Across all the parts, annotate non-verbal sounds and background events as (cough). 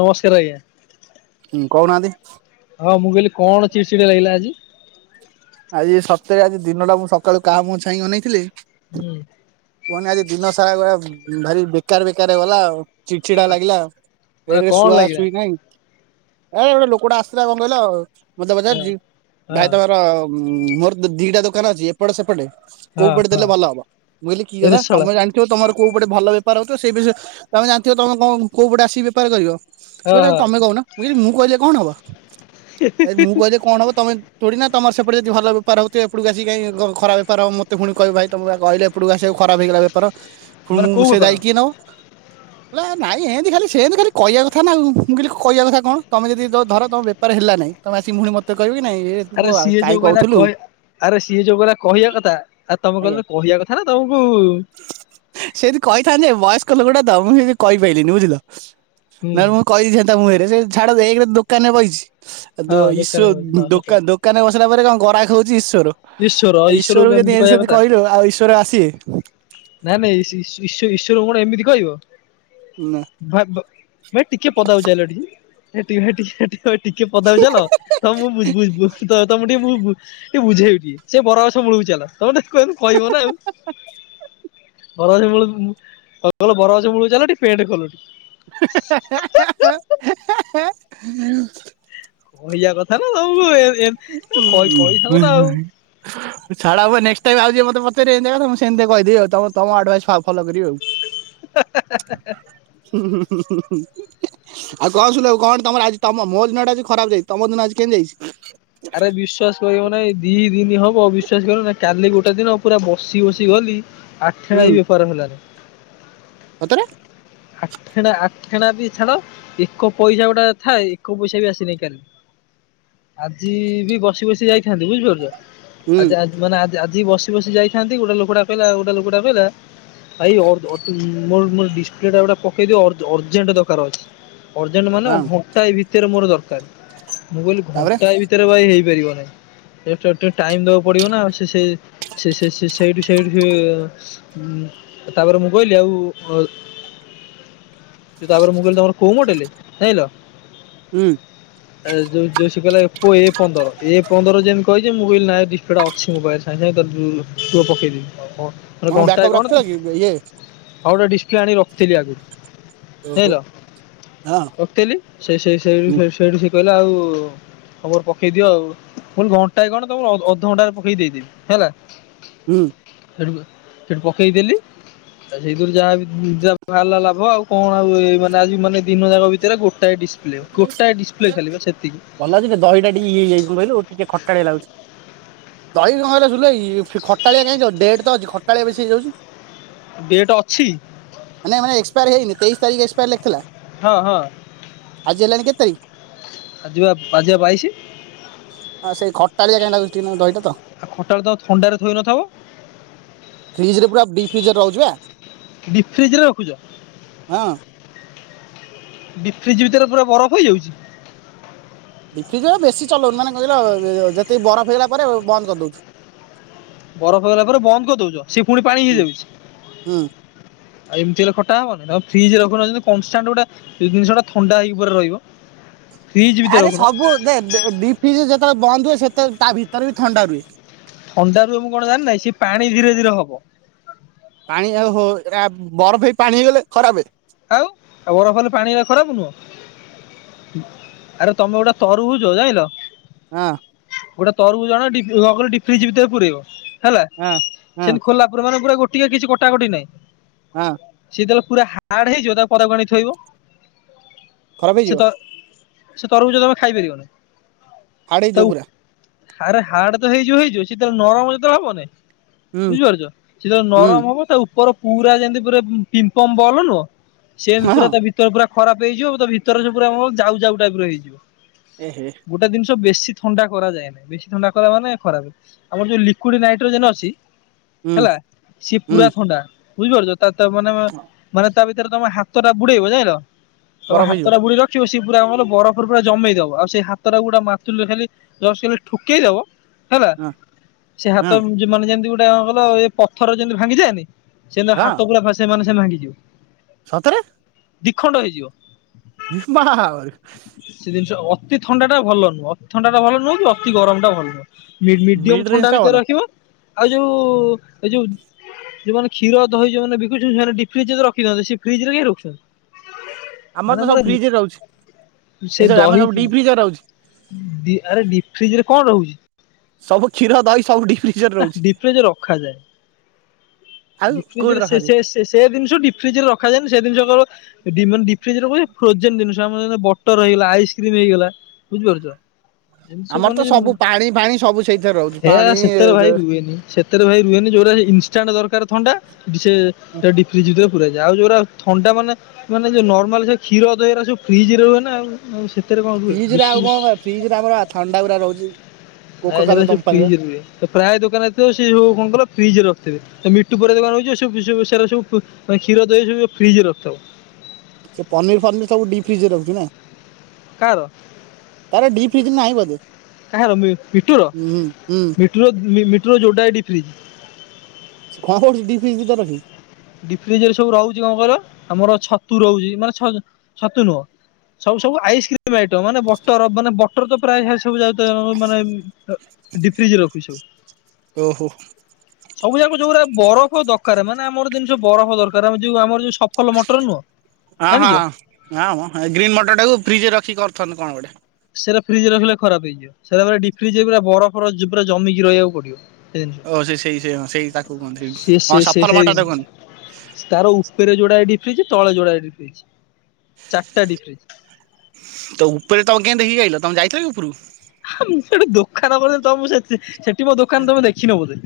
ନମସ୍କାର ଆଜ୍ଞା। ହୁଁ କହୁନାହାନ୍ତି ହଁ ମୁଁ କହିଲି କଣ ଚିଡ ସିଡିଆ ଲାଗିଲା ଆଜି? ଆଜି ସତରେ ଆଜି ଦିନଟା ମୁଁ ସକାଳୁ କାଆ ମୁହଁ ଛାଇଁ ଅନେଇଥିଲି ହୁଁ। କୁହନି ଆଜି ଦିନ ସାରା ଗୋଟେ ଉଁ, ଭାରି ବେକାର ବେକାର ଗଲା ଆଉ। ଚିଡ ଚିଡା ଲାଗିଲା ମାନେ ଏକରେ କଣ ଶୁଆ ଲାଗିଲା ଶୁଇ ନାଇ। ଏ ଗୋଟେ ଲୋକଟା ଆସିଥିଲା କଣ କହିଲ ମୋତେ ହଁ ପଚାରୁଚି ଭାଇ ହଁ ତୋମର ଉଁ, ମୋର ତ ଦିଟା ଦୋକାନ ଅଛି ଏ ଏପଟ ସେପଟେ କୋଉ ହଁ ପଟେ ଦେଲେ ଭଲ ହବ? ମୁଁ କହିଲି କି କଥା ଏରେ ଶଳା ତୋମେ ଜାଣି ଥିବ ତୋମର କୋଉପଟେ ଭଲ ବେପାର ହଉଥିବ ସେଇ ବିଷୟ, ତୋମେ ଜାଣିଥିବ ତୋମ ତୋମ କୋଉପଟେ ଆସିକି ବେପାର କରିବ? ସେ ହଁ କହୁଚି ଆ, ହଁ ତୋମେ କହୁନ, ମୁଁ ଯଦିଷମୁଁ କହିଲେ କଣ ହବ? ଏ ମୁଁ କହିଲେ କଣ ହବ ତୋମେ ଥୋଡିନା ତୋମର ସେପଟେ ଯଦି ଭଲ ବେପାର ହଉଥିବ, ଏପଟକୁ ଆସିି କାହିଁ ଖରା ବପାର ହବ, ମୋତେ ଫୁଣି କହିବ ଭାଇ ତୋମେ ପରା କହିଲେ ଏପଟକୁ ଆସିବାକୁ ଖରାପ ହେଇଗଲା ବେପାର ଫୁଣ ମୁଁ ସେ ଦାଇ କିଏ ନବ? ହଁ। ଲା ନାଇଁ ଏମିତି ଖାଲି ସେମିତି ଖାଲି କଇଆ କଥା ନା ଆଉ, ମୁଁ କହିଲି କଇଆ କଥା କଣ, ତୋମେ ଯଦି ତ ଧର ତୋମ ବେ ପାର ହେଲା ନାଇଁ, ତୋମେ ଆସିି ମୁଣହି ମୋତେ କଇବ କି ନାଇଁ ଏ ତୁ ଆରେ ପୁଅ ଆ- ସିଏ କାଇଁ ଯୋଉ କହିଲା କହୁଥୁଲୁ। କହେ, ଆରେ ସିଏ ଯୋଉ କହିଲା କହିବା କଥା ଆଉ ତୋମେ କହିଲ କହିବା କଥା ନା ତୋମକୁ ସେଇଠି କହିଥାନ୍ତି ଯେ ବୟସ୍କ ଲୋକଟା ତ ମୁଁ ସେ କହିପାଇଲିନି ବୁଝିଲ, ହୁଁ ନଲେ ମୁଁ କହିଦେଇଥାନ୍ତି ତା ମୁହଁରେ, ସେଇ ଛାଡ ଏକରେ ଦୋକାନରେ ବଇଛି, ଏ ହଁ ଦୋ- ଦୋକାନ ଇଶୁ ହଁ ଧୁଁ, ସତ ଦୋକାନା କଥା ଦୋ କାନେ ବସିଲା ପରେ କଣ ଗରାଖ ହଉଛି ଈଶ୍ୱର, ଈଶ୍ୱର ଏ ଈଶ୍ୱରକୁ ଯଦି ଏମିତି ଏମିତିି କହିବା ସେମିତି କଥା କହିଚ ଆଉ ଈଶ୍ୱର ଆସିବେ। ନା ନା ଈଶ୍ ଈଶୁ ଈଶୁ ଈଶ୍ୱରଙ୍କୁ କଣ ଏମିତି କହିବ? ନା। ଭାବ ଭାଇ ଟିକେ ପଦାକୁ ଚାଲ ଏଠିକି ହେଟି ହେଟି ହେଠି ତ ଏ ଟିକେ ପଦାକୁ ଚାଲ, ତୋମ ମୁଁ ବୁଜ ବୁଜ ବୁ-ତ ତୋମ କୁ ଟିକେ ମୁଁ ବୁ ଟିକେ ବୁଝେଉଚି ସେ ବର ଗଛ ମୂଳକୁ ଚାଲ, ତୋମେ ତାକୁ ଏମତି କହିବ ନା ଆଉ। ବର ଗଛ ମୂଳକୁ ମୁଁ, (inaudible) ବରଗଛ ମୂଳକୁ ଚାଲ ଟିକେ ପେଣ୍ଟ ଖୋଲନ୍ତୁ। କହିବା କଥା ନା ଆଉ ବେ ଏ ଏନ୍ ଏ କଇ କଇଥାନ୍ତ ନା ଆଉ। (unintelligible) ଛାଡ ହବ ନେକ୍ସଟ୍ ଟାଇମ୍ ଆଉ ଯିଏ ମୋତେ ପଚାରିବ ଏମତିଆ କଥା, ମୁଁ ସେମତି କହିଦେବି ଆଉ, ତୋମ ତୋମ ଆଡଭାଇସ୍ ଫ- ଫଲୋ କରିବି ଆଉ। ହୁଁ, ହୁଁ, ହୁଁ, ହୁଁ, ହୁଁ। ଆଉ କଣ (unintelligible) କଣ ତୋମର ଆଜି ତୋମ, ମୋ ଦିନ ଟା ଆଜି ଖରାପ ଯାଇ, ତୋମ ଦିନ ଆଜି କେମତି ଯାଇଛି? ଆରେ ବିଶ୍ଵାସ କରିବ ନାଇ ଏ ଦି ଦିନି ହବ ବିଶ୍ଵାସ କରନା କାଲି ଗୋଟେ ଦିନ ପୁରା ବସି ବସି ଗଲି ଆଠେଣା ହୁଁ ବି ବେପାର ହେଲାନି। ସତରେ? ଆଠେଣା ଆଠେଣା ବି ଛାଡ ଏକ ପଇସା ଗୋଟା ଥାଏ, ଏକ ପଇସା ବି ଆସିନି କାଲି। ଆଜି ବି ବସି ବସି ଯାଇଥାନ୍ତି ବୁଝିପାରୁଚ, ହୁଁ ଆଜ ଆଜି ମାନେ ଆ ଆଜି ବସି ବସି ଯାଇଥାନ୍ତି ଗୋଟେ ଲୋକଟା କହିଲା ଗୋଟେ ଲୋକଟା କହିଲା। ଭାଇ ଓଁ ମୋର (unintelligible) ଟଙ୍କା ଟା ପକେଇଦିଅ ଅରଜେଣ୍ଟ ଦରକାର ଅଛି ଅର୍ଜେଣ୍ଟ ମାନେ ହଁ ଘଣ୍ଟାଏ ଭିତରେ ମୋର ଦରକାର। ମୁଁ କହିଲି, ତାପରେ ଘଣ୍ଟାଏ ଭିତରେ ଭାଇ ହେଇପାରିବ ନାହିଁ‌। ଟିକେ ଟାଇମ ଦବା ପଡିବ ନା ସେ ସେଇଠୁ ସେଇଠୁ ସେ ହଁ, ତାପରେ ମୁଁ କହିଲି ଆଉ ତାପ ମୁଁହିଲି ତମର କୋଉ ମୋଡେଲ ଜାଣିଲ ହୁଁ। ହ ଏଉ ଯଉ କହିଲା ଏ ପନ୍ଦର ଏ ପନ୍ଦର ଯେମିତି କହିଛି, ମୁ ନାହିଁ ଡିସପ୍ଟା ଅଛି ମୋବାଇଲରେ। ନାଇଁ ପୁ ପକେଇଦବି କ ମ ତମ ଘଣ୍ଟାଏ ବ୍ୟାକଅପ୍ କଣ ରଖିଥିଲ ତ? କି ଇଏ ହଉ ଗୋଟେ ଡିସ୍ ପ୍ଲେ ଆଣି ରଖିଥିଲି ଆଗରୁ ଓହୋ ଜାଣିଲ ହଁ ପକେଇଲି। ସେଇ ସେଇ ସେଇଠୁ ହୁଁ ସେ ସେଇଠୁ ସେ କହିଲା ଆଉ, ତମର ପକେଇ ଦିଅ ଆଉ ଭ ଘଣ୍ଟା ହେ କଣ ତମ ଅଧଘଣ୍ଟା ପକେଇ ଦେଇଦବି ହେଲା? ହୁଁ। ସେଠୁ ସେଠୁ ପକେଇଦେଲି ଆଉ ସେଇଥିରୁ ଯାହା ନିଜର ଲାଭ ଆଉ କଣ ଆଉ? ଏ ମାନେ ଆଜି ମାନେ ଦିନ ଯାକ ଭିତରେ ଗୋଟେ। ଗୋଟା ଡିସପ୍ଲେ ଗୋଟାଏ ଡିସପ୍ଲେ ଖାଲି ସେତିକି। ଭଲ ଲାଗୁଛି ଯେ, ଦହିଟା ଟିକେ ଇଯାଇଛି କହିଲୁ ଟିକେ ଖଟାଆ ଲାଗୁଛି। ଦହି କହିଲା ସୁୁଲଇ ଇ ଫି ଖଟାଳିଆ କାହିଁଯିବ ଡେଟ୍ ତ ଅଛି ଖଟାଳିଆ ବେଶୀ ହେଇଯାଉଛି। ଡେଟ୍ ଅଛି? ମାନେ ମାନେ ଏକ୍ପାୟାର ହେଇନି ତେଇଶିତାରିଖ ଏକ୍ପାୟାର୍ ଲେଖିଥିଲା। ହଁ ହଁ। ଆଜି ହେଲାଣି କେତେ ତାରିଖ? ଆଜିିବା ଆଜିିବା ବାଇଶି। ଆଁ ସେଇ ଖଟାଳିଆ କାଇଁ ଲାଗୁଛି ଟିକେନାକୁ ଦହିଟା ତ। ଆଉ ଖଟା ଟାତ ଥଣ୍ଡାରେ ଥୋଇ ନ ଥବ? ଫ୍ରିଜ୍ ରେ ପୁରା ଡି ଫ୍ରିଜ୍ ରେ ରହୁଛି ପା। ଡି ଫ୍ରିଜ ରେ ରଖୁଛ? ହଁ। ଡି ଫ୍ରିଜ୍ ଭିତରେ ପୁରା ବରଫ ହେଇଯାଉଛି? ଡି ଫ୍ରିଜ ଏ ବେଶୀ ଚଲଉନୁ ମାନେ କ କହିିଲ, ଯେତିକି ବରଫ ହେଇଗଲା ପରେ ବନ୍ଦ କରିଦଉଛୁ। ବରଫ ହେଇଗଲା ପରେ ବନ୍ଦ କରିଦଉଛ। ସେ ପୁଣି ପାଣି ହୁଁ ହେଇଯାଉଛି? ହୁଁ ଆଉ ଏମତି ହେଲେ ଖଟା ହବନି ଆ ଫ୍ରିଜରେ ରଖୁନ ଯେମିତି କନଷ୍ଟାଣ୍ଡ ଗୋଟେ। ସେଇ ଜିନିଷଟ ଟା ଥଣ୍ଡା ହେଇକି ପୁରା ରହିବ। ଫ୍ରିଜ ଭିତରେ ଆରେ ରଖୁନ ସବୁ ଦେ ଦେ ଡିଫ୍ରିଜ ଯେତେବେଳେ ବନ୍ଦ ହୁଏ ସେତେ ତା ଭିତରେ ବି ଥଣ୍ଡା ରୁହେ। ଅଣ୍ଡା ରୁହେ ମୁଁ କଣ ଜାଣି, ନାହିଁ ସେ ପାଣି ଧୀରେ ଧୀରେ ହବ। ପାଣି ଓହୋ ଏ ଆପ ବରଫ ହେଇ ପାଣି ହେଇଗଲେ ଖରାପେ? ଆଉ ଆଉ ବରଫ ହେଲେ ପାଣିରା ଖରାପ୍ ନୁହଁ। ଆରେ ତମେ ଗୋଟେ ତରୁଭୁଜ ଜାଇଁଲ ହଁ। ଗୋଟେ ତରଭୁଜ ଆଣ ଡି ଡିଫ୍ରିଜ ଭିତରେ ପୁରେଇବ। ହେଲା ହଁ ହଁ ସେମିତି ଖୋଲା ପ ମାନେ ପୁରା ଗୋଟିଏ କିଛି କଟାକଟି ନାଇଁ। ହଁ। ସିଏ ତାହେଲେ ପୁରା ହାଡ ହେଇଯିବ ତାକୁ ପଦାକୁ ଆଣିକି ଥୋଇବ ଖରାପ ସେ ହେଇଯିବ ତ ସେ ତରଭୁଜ ତମେ ଖାଇପାରିବନି ହାର୍ଡ ହେଇଯିବ ତା। ପୁରା ଆରେ ହାଡ ତ ହେଇଯିବ ଯିବ ହେଇଛୁ ସେତେବେଳେ ନରମ ହବନି। ହୁଁ ବୁଝିପାରୁଛ, ସେ ହୁଁ ନରମ ହବ ତା ଉପର ପୁରା ଯେମିତି ପମ ପମ୍ପ ବଲ ନୁହଁ। ସେଏ ହଁ ପୁରା ତା ଭିତରେ ପୁରା ଖରାପ ହେଇଯିବ ତା ଭିତରେ ଯୋଉ ପୁରା ଯାଉ ଯାଉ ଟାଇପ ର ହେଇଯିବ। ଏହେ। ଗୋଟେ ଜିନଷ ବେଶୀ ଥଣ୍ଡା କରାଯାଏ ନାଇ, ବେଶୀ ଥଣ୍ଡା କଲା ମାନେ ଖରାପ। ଆମର ଯୋଉ ଲିକୁଇଡ୍ ନାଇଟ୍ରୋଜନ ଅଛି। ହୁଁ ହେଲା, ସିଏ ହୁଁ ପୁରା ଥଣ୍ଡା ବୁଝିପାରୁଛ ତା ତା ମାନେ ମାନେ ତା ଭିତରେ ତମେ ହାତଟା ବୁଡେଇବ ଜାଣିଲ, ତମେ ବରଫ ହେଇଯିବ ହାତଟା ବୁଡିବ ରଖିବ ସିଏ ପୁରା କଣ କହିଲ ବରଫରେ ପୁରା ଜମେଇ ଦବ, ଆଉ ସେଇ ହାତଟା ଗୁଟା ମାର୍ତୁଲ ରେ ଖାଲି ଜଷ୍ଟ୍ ଖାଲି ଠୁକେଇ ଦବ। ହେଲା, ହଁ ସେ ହଁ ହାତ ଜେ ମାନେ ଯେମିତି ଗୋଟେ କଣ କହିଲ ଏ ପଥର ଯେମିତି ଭାଙ୍ଗିଯାଏନି। ସେ ହଁ ହାତ ପୁରା ପଶିବ ସେ ମାନେ ସେ ଭାଙ୍ଗି ଯିବ। ସତରେ? ଦି ଖଣ୍ଡ ହେଇଯିବ। (unintelligible) ସେ ଜିନିଷ ଅତି ଥଣ୍ଡା ଟା ଭଲ ନୁହଁ, ଅତି ଥଣ୍ଡା ଟା ଭଲ ନୁହଁ କି ଅତି ଗରମ ଟା ଭଲ ନୁହଁ। ମିଡ୍ ମି-ମି-ମିଡିୟମ ରେଞ୍ଜ ଥଣ୍ଡା ଟା ଭଲ ଭିତରେ ରଖିବ। ଆଉ ଯୋଉ ଏ ଯୋଉ ଯୋଉମାନେ କ୍ଷୀର ଦହି ଯୋଉମାନେ ବିକୁଛନ୍ତି ସେମାନେ ଡିଫ୍ରିଜର ରଖୁ କି (unintelligible) ସେ ଫ୍ରିଜରେ କାଇଁ ରଖୁଛନ୍ତି? ଆମର ମାନେ ତ ସବୁ ଫ୍ରିଜରେ ରହୁଛି ମୋର ଏ ସେ ସରି ଆମର ଦହି ସବୁ ଡିପ୍ ଫ୍ରିଜରେ ରହୁଛି। ଡି ଆରେ ଡିଫ୍ରିଜରେ କଣ ରହୁଛି? ସବୁ କ୍ଷୀର ଦହି ସବୁ ଡିଫ୍ରିଜର ଆ ରହୁଛି ଡିଫ୍ରିଜରେ ରଖା ଯାଏ। ଆଉ କୋଉଠି ଡିଫ୍ରିଜରେ ରଖାଯାଏ। ସେ-ସେ-ସେ-ସେ ଜିନିଷ ଡିଫ୍ରିଜରେ ରଖାଯାଏନି ସେ ଜିନିଷ କେବଳ ଡ଼ି ମାନେ ଡିଫ୍ରିଜ ହୁଏ ଫୋଜେନ୍ ଜିନିଷ ଆମର ବଟର ହେଇଗଲା ଆଇସ୍କ୍ରିମ ହେଇଗଲା, ବୁଝିପାରୁଛ? ଜିନିଷ ସବୁ ଆମର ମାନେ, ତ ପାଣି ଫାଣି ସବୁ ସେଇଥିରେ ରହୁଛି ପାଣି ସେତେରେ ଭାଇ ରୁହେନି ସେ ସେଥିରେ, ଭାଇ ରୁହେନି ଯଉଟା ଇନଷ୍ଟାଣ୍ଟ ଦରକାର। ଥଣ୍ଡା ସେ ଡିଫ୍ରିଜ ଭିତରେ ପୁରାଜାଏ, ଆଉ ଯଉରା ଥଣ୍ଡା ମାନେ ମାନେ ଯୋଉ ନର୍ମାଲ ଯୋଉ କ୍ଷୀର, ଦହୀ ଗୁରା ଫ୍ରିଜରେ ରୁହେ ନା। ଭିତରେ କଣ ରୁହେ ଫ୍ରିଜ ରେ ଆଉ ଡିଫ୍ରିଜ୍, କଣ ଫ୍ରିଜ ରେ ଆମର ଥଣ୍ଡା ଗୁରା ରହୁଛି କୋକା ନାଇ ସେରା କୋଲା ସବୁ କମ୍ପାନୀର ଫ୍ରିଜରେ ରୁହେ। ପ୍ରାୟ ଦୋକାନ ଯେତେ ଥିବ ସେ ସବୁ କଣ କହିଲ ଫ୍ରିଜରେ ରଖିଥିବେ, ମି (unintelligible) ଦୋକାନ କୁ ଯିବ ସେରା ସବୁ କ୍ଷୀର ଦେଇ ସବୁ ଫ୍ରିଜ ରେ ରଖିଥିବ। ସେ ପନିର ଫନିର ସବୁ ଡିପ ଫ୍ରିଜ ରେ ରହୁଛି ନା? କାହାର? ତାର ଡିପ ଫ୍ରିଜ୍ ନାହିଁ ବୋଧେ? କାହାର ମି-ମିଟୁର, ହୁଁ ହୁଁ ମିଟୁର ମି-ମି-ମିଟୁର ଯୋଡାଏ ଡିପଫ୍ରିଜ୍। ସେ କଣ କରୁଛି ଡିଫ୍ରିଜ ଭିତରେ ରଖିକି? ଡିଫ୍ରିଜରେ ସବୁ ରହୁଛି କଣ କହିଲ, ଆମର ଛତୁ ରହୁଛି ମାନେ ଛ-ଛତୁ ନୁହଁ। ସବୁ ସବୁ ଆଇସ୍କ୍ରିମ ଆଇଟମ, ମାନେ ବଟର ମାନେ ବଟର ତ ପ୍ରାୟ ସବୁ ଯାଉ ମାନେ ଅ ଡିଫ୍ରିଜରେ ରଖୁଛୁ ସବୁ। ଓହୋ। ସବୁ ଯାକ ଯୋଉ ଗୁରା ବରଫ ଦରକାର, ମାନେ ଆମର ଜେମି ଯୋଉ ବରଫ ଦରକାରେ, ଆମର ଯୋଉ ଆମର ଯୋଉ ସଫଲ ମଟର ନୁହଁ। ହଁ ହଁ ଜାଣିଛ ହଁ ମ ଗ୍ରୀନ୍ ମଟର ଟାକୁ ଫ୍ରିଜରେ ରଖି କରୁଛନ୍ତି କଣ ଗୋଟେ। ସେଇରା ଫ୍ରିଜରେ ରଖିଲେ ଖରାପ ହେଇଯିବ, ସେରା ଡିଫ୍ରିଜରେ ପୁରା ବରଫର ପୁରା ଜମିକି ରହିବାକୁ ପଡିବ। ସେ ଜିନିଷ ଓ ସେ-ସେଇ ସେଇ ସେଇ ତାକୁ କୁହନ୍ତି ସେ ସେ ହଁ ସେ ସଫଲ ସେଇ ମଟର ଜିନିଷ ତାକୁ କୁହନ୍ତି। ତାର ଉପରେ ଯୋଡାଏ ଡିଫ୍ରଜ, ତଳେ ଯୋଡା ଡିଫ୍ରିଜ ଚାରିଟା ଡିଫ୍ରିଜ। ତ ଉପରେ ତଜ୍ଞ ଦେଖିକୀ ଆଇଲ ତମେ ଯାଇଥିଲ କି ଉପରକୁ? ସେଠି ଦୋକାନ କଣ ତ ମୁ ସେତି ସେଠି ମୋ ଦୋକାନ ତମେ ଦେଖିନ ବୋଧେ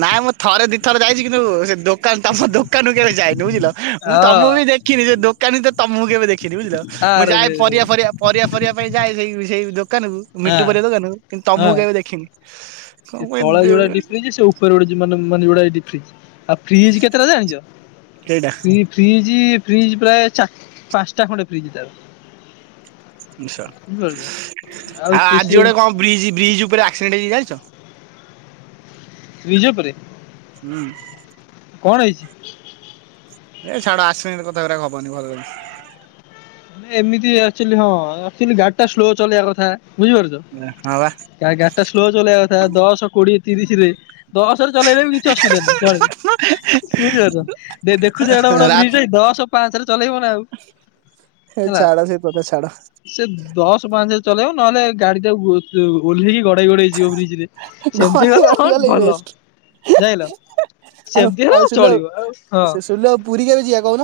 ନାଇଁ ମୁଁ ଥରେ ଦିଥରେ ଯାଇଚି କିନ୍ତୁ ସେ ଦୋକାନ ତମ ଦୋକାନକୁ କେବେ ଯାଇନି ବୁଝିଲ ମୁଁ ହଁ ତମକୁ ବି ଦେ କି ନିଜ ଦୋକାନୀ ତ ତମକୁ କେବେ ଦେଖିନି ବୁଝିଲ ମୁଁ ଯାଏ ଆରେରେ ପରିବା ଫରିବା ପରିବା ଫରିବା ପାଇଁ ଯାଏ ସେଇ ସେଇ ଦୋକାନକୁ ହଁ ମିଟୁ ପରିବା ଦୋକାନକୁ କିନ୍ତୁ ତମକୁ ହଁ କେବେ ଦେଖିନି। କଣ ସେ ପାଇଁ ତଳେ ଯୋଉରା ଡିସଗ୍ରୀନ କିଏ ସେ ଉପରେ ଗୋଟେ ଯିବାନମ ମାନେ ଯଉଟା ଏଇଟି ଫ୍ରି ଆଉ ଫ୍ରିଜ୍ କେତେଟା ଜାଣିଚ ସେଇଟା ପି ଫ୍ରିଜି ଫ୍ରିଜି ପ୍ରାୟ ଚାର ପାଞ୍ଚଟା ଖଣ୍ଡେ ଫ୍ରିଜି ତାର। ନିଶା ବୁଝିପାରୁଛ ଆଉ ଆଉ ଆଜି ସିଏ ଗୋଟେ କଣ ବ୍ରିଜ ବ୍ରିଜ ଉପରେ ଆକ୍ସିଡେଣ୍ଟ ହେଇଚି ଜାଣିଚ ବ୍ରିଜ୍ ଉପରେ ହୁଁ। କଣ ହେଇଚି? ଏ ଛାଡ ଆକ୍ସିଡେଣ୍ଟ କଥାରା ଗପନି ଭଲ (unintelligible) ହେ ଏମିତି ଅକ୍ଚୋଲି ହଁ ଅକ୍ଚୋଲି ଗାଡି ଟା ସ୍ଲୋ ଚଲେଇବା କଥା ବୁଝିପାରୁଚ। ଏ ହଁ। ଗା ଗାଡି ଟା ସ୍ଲୋ ଚଲେଇବା କଥା ଦଶ କୋଡିଏ ତିରିସି ରେ। ଦଶରେ ଚଲେଇଲେ ବି କିଛି ଅସୁବିଧା ନାହିଁ ଚଳିବ। ଶୁଣିପାରୁଚ ଦେ ଦେଖୁଚ ଏଡେ ବଡ ରା ବ୍ରିଜ ଦଶ ପାଞ୍ଚ ରେ ଚଲେଇବ ନା ଆଉ। ହେ ହେଲା। ଛାଡ ସେ କଥା ଛାଡ। ସେ ଦଶ ପାଞ୍ଚେ ଚଲେଇବ ନହେଲେ ଗାଡି ଟାକୁ। ଜଉ ଓହ୍ଲେଇକି ଗଡେଇ ଗଡେଇ ଯିବ ବ୍ରିଜ୍ ରେ ସେମିତି ଗଣି ଗଲେ ଗଣି ହଁ ଭଲ। ବେଷ୍ଟ। ଜାଇଲ ଆଉ ସେମତି ଆଉ ହେଲା ସୁଲଭ ଚଳିବ ଆଉ ହଁ। ସୁଲଭ ପୁରୀ କେବେ ଯିବା କହୁନ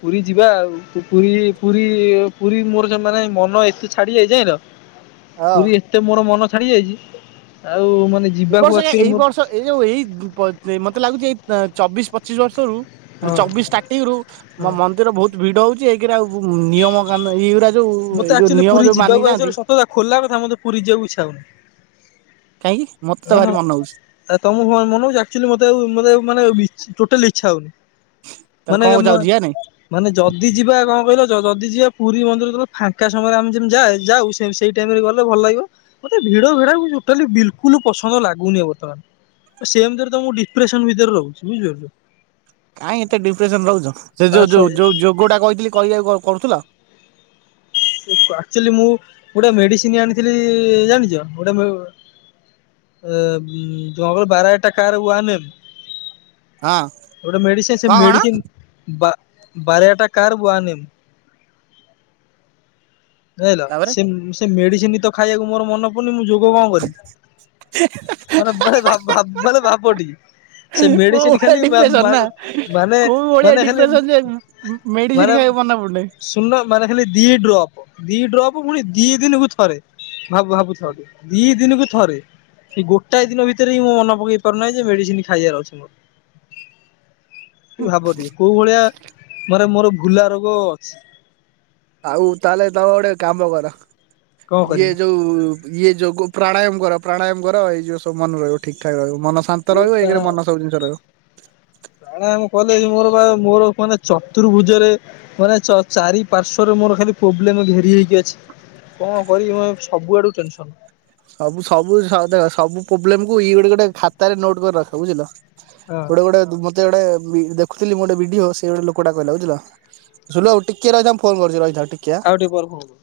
ପୁରୀ ଯିବା ଆଉ ପୁ ପୁରୀ ପୁରୀ ପୁରୀ ମୋର ଜବ ମାନେ ମନ ଏତେ ଛାଡି ଯାଇଚି ଯାଇଲ ହଁ। ପୁରୀ ଏତେ ମୋର ମନ ଛାଡି ଯାଇଚି ଆଉ ମାନେ ଏ ଯିବାକୁ ବର୍ଷ ଏ ଆକ୍ଚୁଆଲି ଏଇ ମୋର ବର୍ଷ ଏଇ ଯୋଉ ଏଇ ବ ବ ମତେ ଲାଗୁଚି ଏଇ ବ ଚବିଶ ପଚିଶ ବର୍ଷବଳୁ ହଁ ମାନେ ଚବିଶ ଷ୍ଟାର୍ଟିଂ ରୁ ହଁ। ମ ମନ୍ଦିର ବହୁତ ଭିଡ ହଉଚି ଏକେରେ ଆଉ ନିୟମ କାନୁନ ଏଇଉରା ଯୋଉ ଏଇ ଯୋଉ ନିୟମ ଯୋଉ ମାନି ଯାଆନ୍ତି ତଆ ଖୋଲା କଥା ମତେ ପୁରୀ ଯିବାକୁୁ ଇଛା ହଉନି। କାହିଁକି ମତେ ତ ଭାରି ମନ ହଉଚି। ଆ ତମୁକୁ ମନ ଆକ୍ଚୋଲୋ ମତେ ଆଉ ମାନେ ମାନେ ଇଚ୍ ଟୋଟାଲି ଇଛା ହଉନି। ତାହେଲେ ମାନେ କଣ କହୁଛ ମ ଆଉ ଯିବା ନାଇଁ ମାନେ ଯଦି ଯିବା କଣ କହିଲ ଯଦି ଯିବା ପୁରୀ ମନ୍ଦିର ତ ଫାଙ୍କା ସମୟରେ ଆମେ ଯେମ୍ ଯା ଯାଉ ସେ ସେଇ ଟାଇମରେ ଗଲେ ଭଲ ଲାଗିବ। ମତେ ଭିଡ ଭିଡକୁ ଟୋଟଲି ବିଲୁକୁଲ ପସନ୍ଦ ଲାଗୁନି ବର୍ତ୍ତମାନ। ଏ ସେମତିରେ ତମକୁ ଡିପ୍ରେସନ ଭିତରେ ରହୁଚି ବୁଝିପାରୁଚ। କାଇଁ ଏତେ ଡିପ୍ରେସନ ରହୁଚ ସେ ଯୋଉ ଯୋଉ ଯୋଉ ଯୋଗ ଟା କହିଥିଲି କହିବାକୁ କ କରୁଥିଲ ଆକ୍ଚୋଲି ମୁଁ ଗୋଟେ ମେଡିସିନ ଆଣିଥିଲି ଜାଣିଚ ଗୋଟେ ମୁ ଏ ଉଁ ଜଳର ବାରାଇଟ ଟା କାହାର ୱାଲ? ହଁ ଗୋଟେ ମେଡିସିନ ସେ କଣ କଣ ମେଡିସିନ ବା ବାରେଆଟା କାର ବୁଆନି। ଯାଇଲ ତାପରେ ସେ ସେ ମେଡିସିନ ତ ଖାଇବାକୁ ମୋର ମନ ପଡୁନି ମୁଁ ଯୋଗ କଣ କରିବି। ମାନେ ଭାଇ ଭା ଭା ମାନେ ଭାବ ଟିକେ। ସେ କୋଉ ମେଡିସିନ ଭଳିିଆ ଖାଲି ଡିପ୍ରେସନ ନା ମାନେ କୋଉ ଭଳିିଆ ମାନେ ଖାଲି ଡିପ୍ରେସନ ଯେ ମେ ମେଡିସିନ୍ ଖାଇବାକୁ ମନେ ପଡୁନି। ସୁନ ମାନେ ଖାଲି ଦି ଡ୍ରପ୍ ଦି ଡ୍ରପ ପୁଣି ଦି ଦିନକୁ ଥରେ। ଭାବୁ ଭାବୁ ଥାଅ ଟିକେ ଦିର୍ ଦିନକୁ ଥରେ ସେ ଗୋଟାଏ ଦିନ ଭିତରେ ହିଁ ମୋ ମନ ପକେଇ ପାରୁନାହିଁ ଯେ ମେଡ଼ିସିନ ଖାଇବାର ଅଛି ମୋର। ଭାବ ଟିକେ କୋଉ ଭଳିଆ ମାରେ ମୋର ଭୁଲା ରୋଗ ଅଛି। ଆଉ ତାହେଲେ ତମ ଗୋଟେ କାମ କର କଣ ଇଏ ଯୋଉ ଇଏ ଯୋଗ ପ୍ରାଣାୟାମ କର ପ୍ରାଣାୟାମ କର ଏଇ ଯିବ ସବୁ ମନ ରହିବ ଠିକ୍ ଠାକ ରହିବ ମନ ସ ଶାନ୍ତ ରହିବ ଏକେ ରେ ମନ ସବୁ ଜିନିଷ ରହିବ। ପ୍ରାଣାୟାମ କଲେ ମୋର ବା ମୋର ମାନେ ଚତୁର୍ଭୁଜରେ ମାନେ ଚ ଚାରି ପାର୍ଶ୍ଵରେ ମୋର ଖାଲି ପୋବ୍ଲେମ୍ ଘେରି ହେଇକି ଅଛି। କଣ କରିବି ମୁ ସବୁଆଡ଼ୁ ଟେନସନ୍। ସବୁ ସବୁ ସ ଦେଖ ସବୁ ପୋବ୍ଲେମ୍ କୁ ଇଏ ଗୋଟେ ଗୋଟେ ଖାତାରେ ନୋଟ କରି ରଖ ବୁଝିଲ। ହଁ ଗୋଟେ ଗୋଟେ ମତେ ଗୋଟେ ବି ଦେଖୁଥିଲି ମୁଁ ଗୋଟେ ଭିଡ଼ିଓ ସେ ଗୋଟେ ଲୋକଟା କହିଲା ବୁଝିଲ। ଜୁଲୁ ଆଉ ଟିକେ ରହିଯା ମୁ ଫୋନ କରୁଛି ରହିଥା ଆଉ ଟିକେ। ଗରମ ହବ।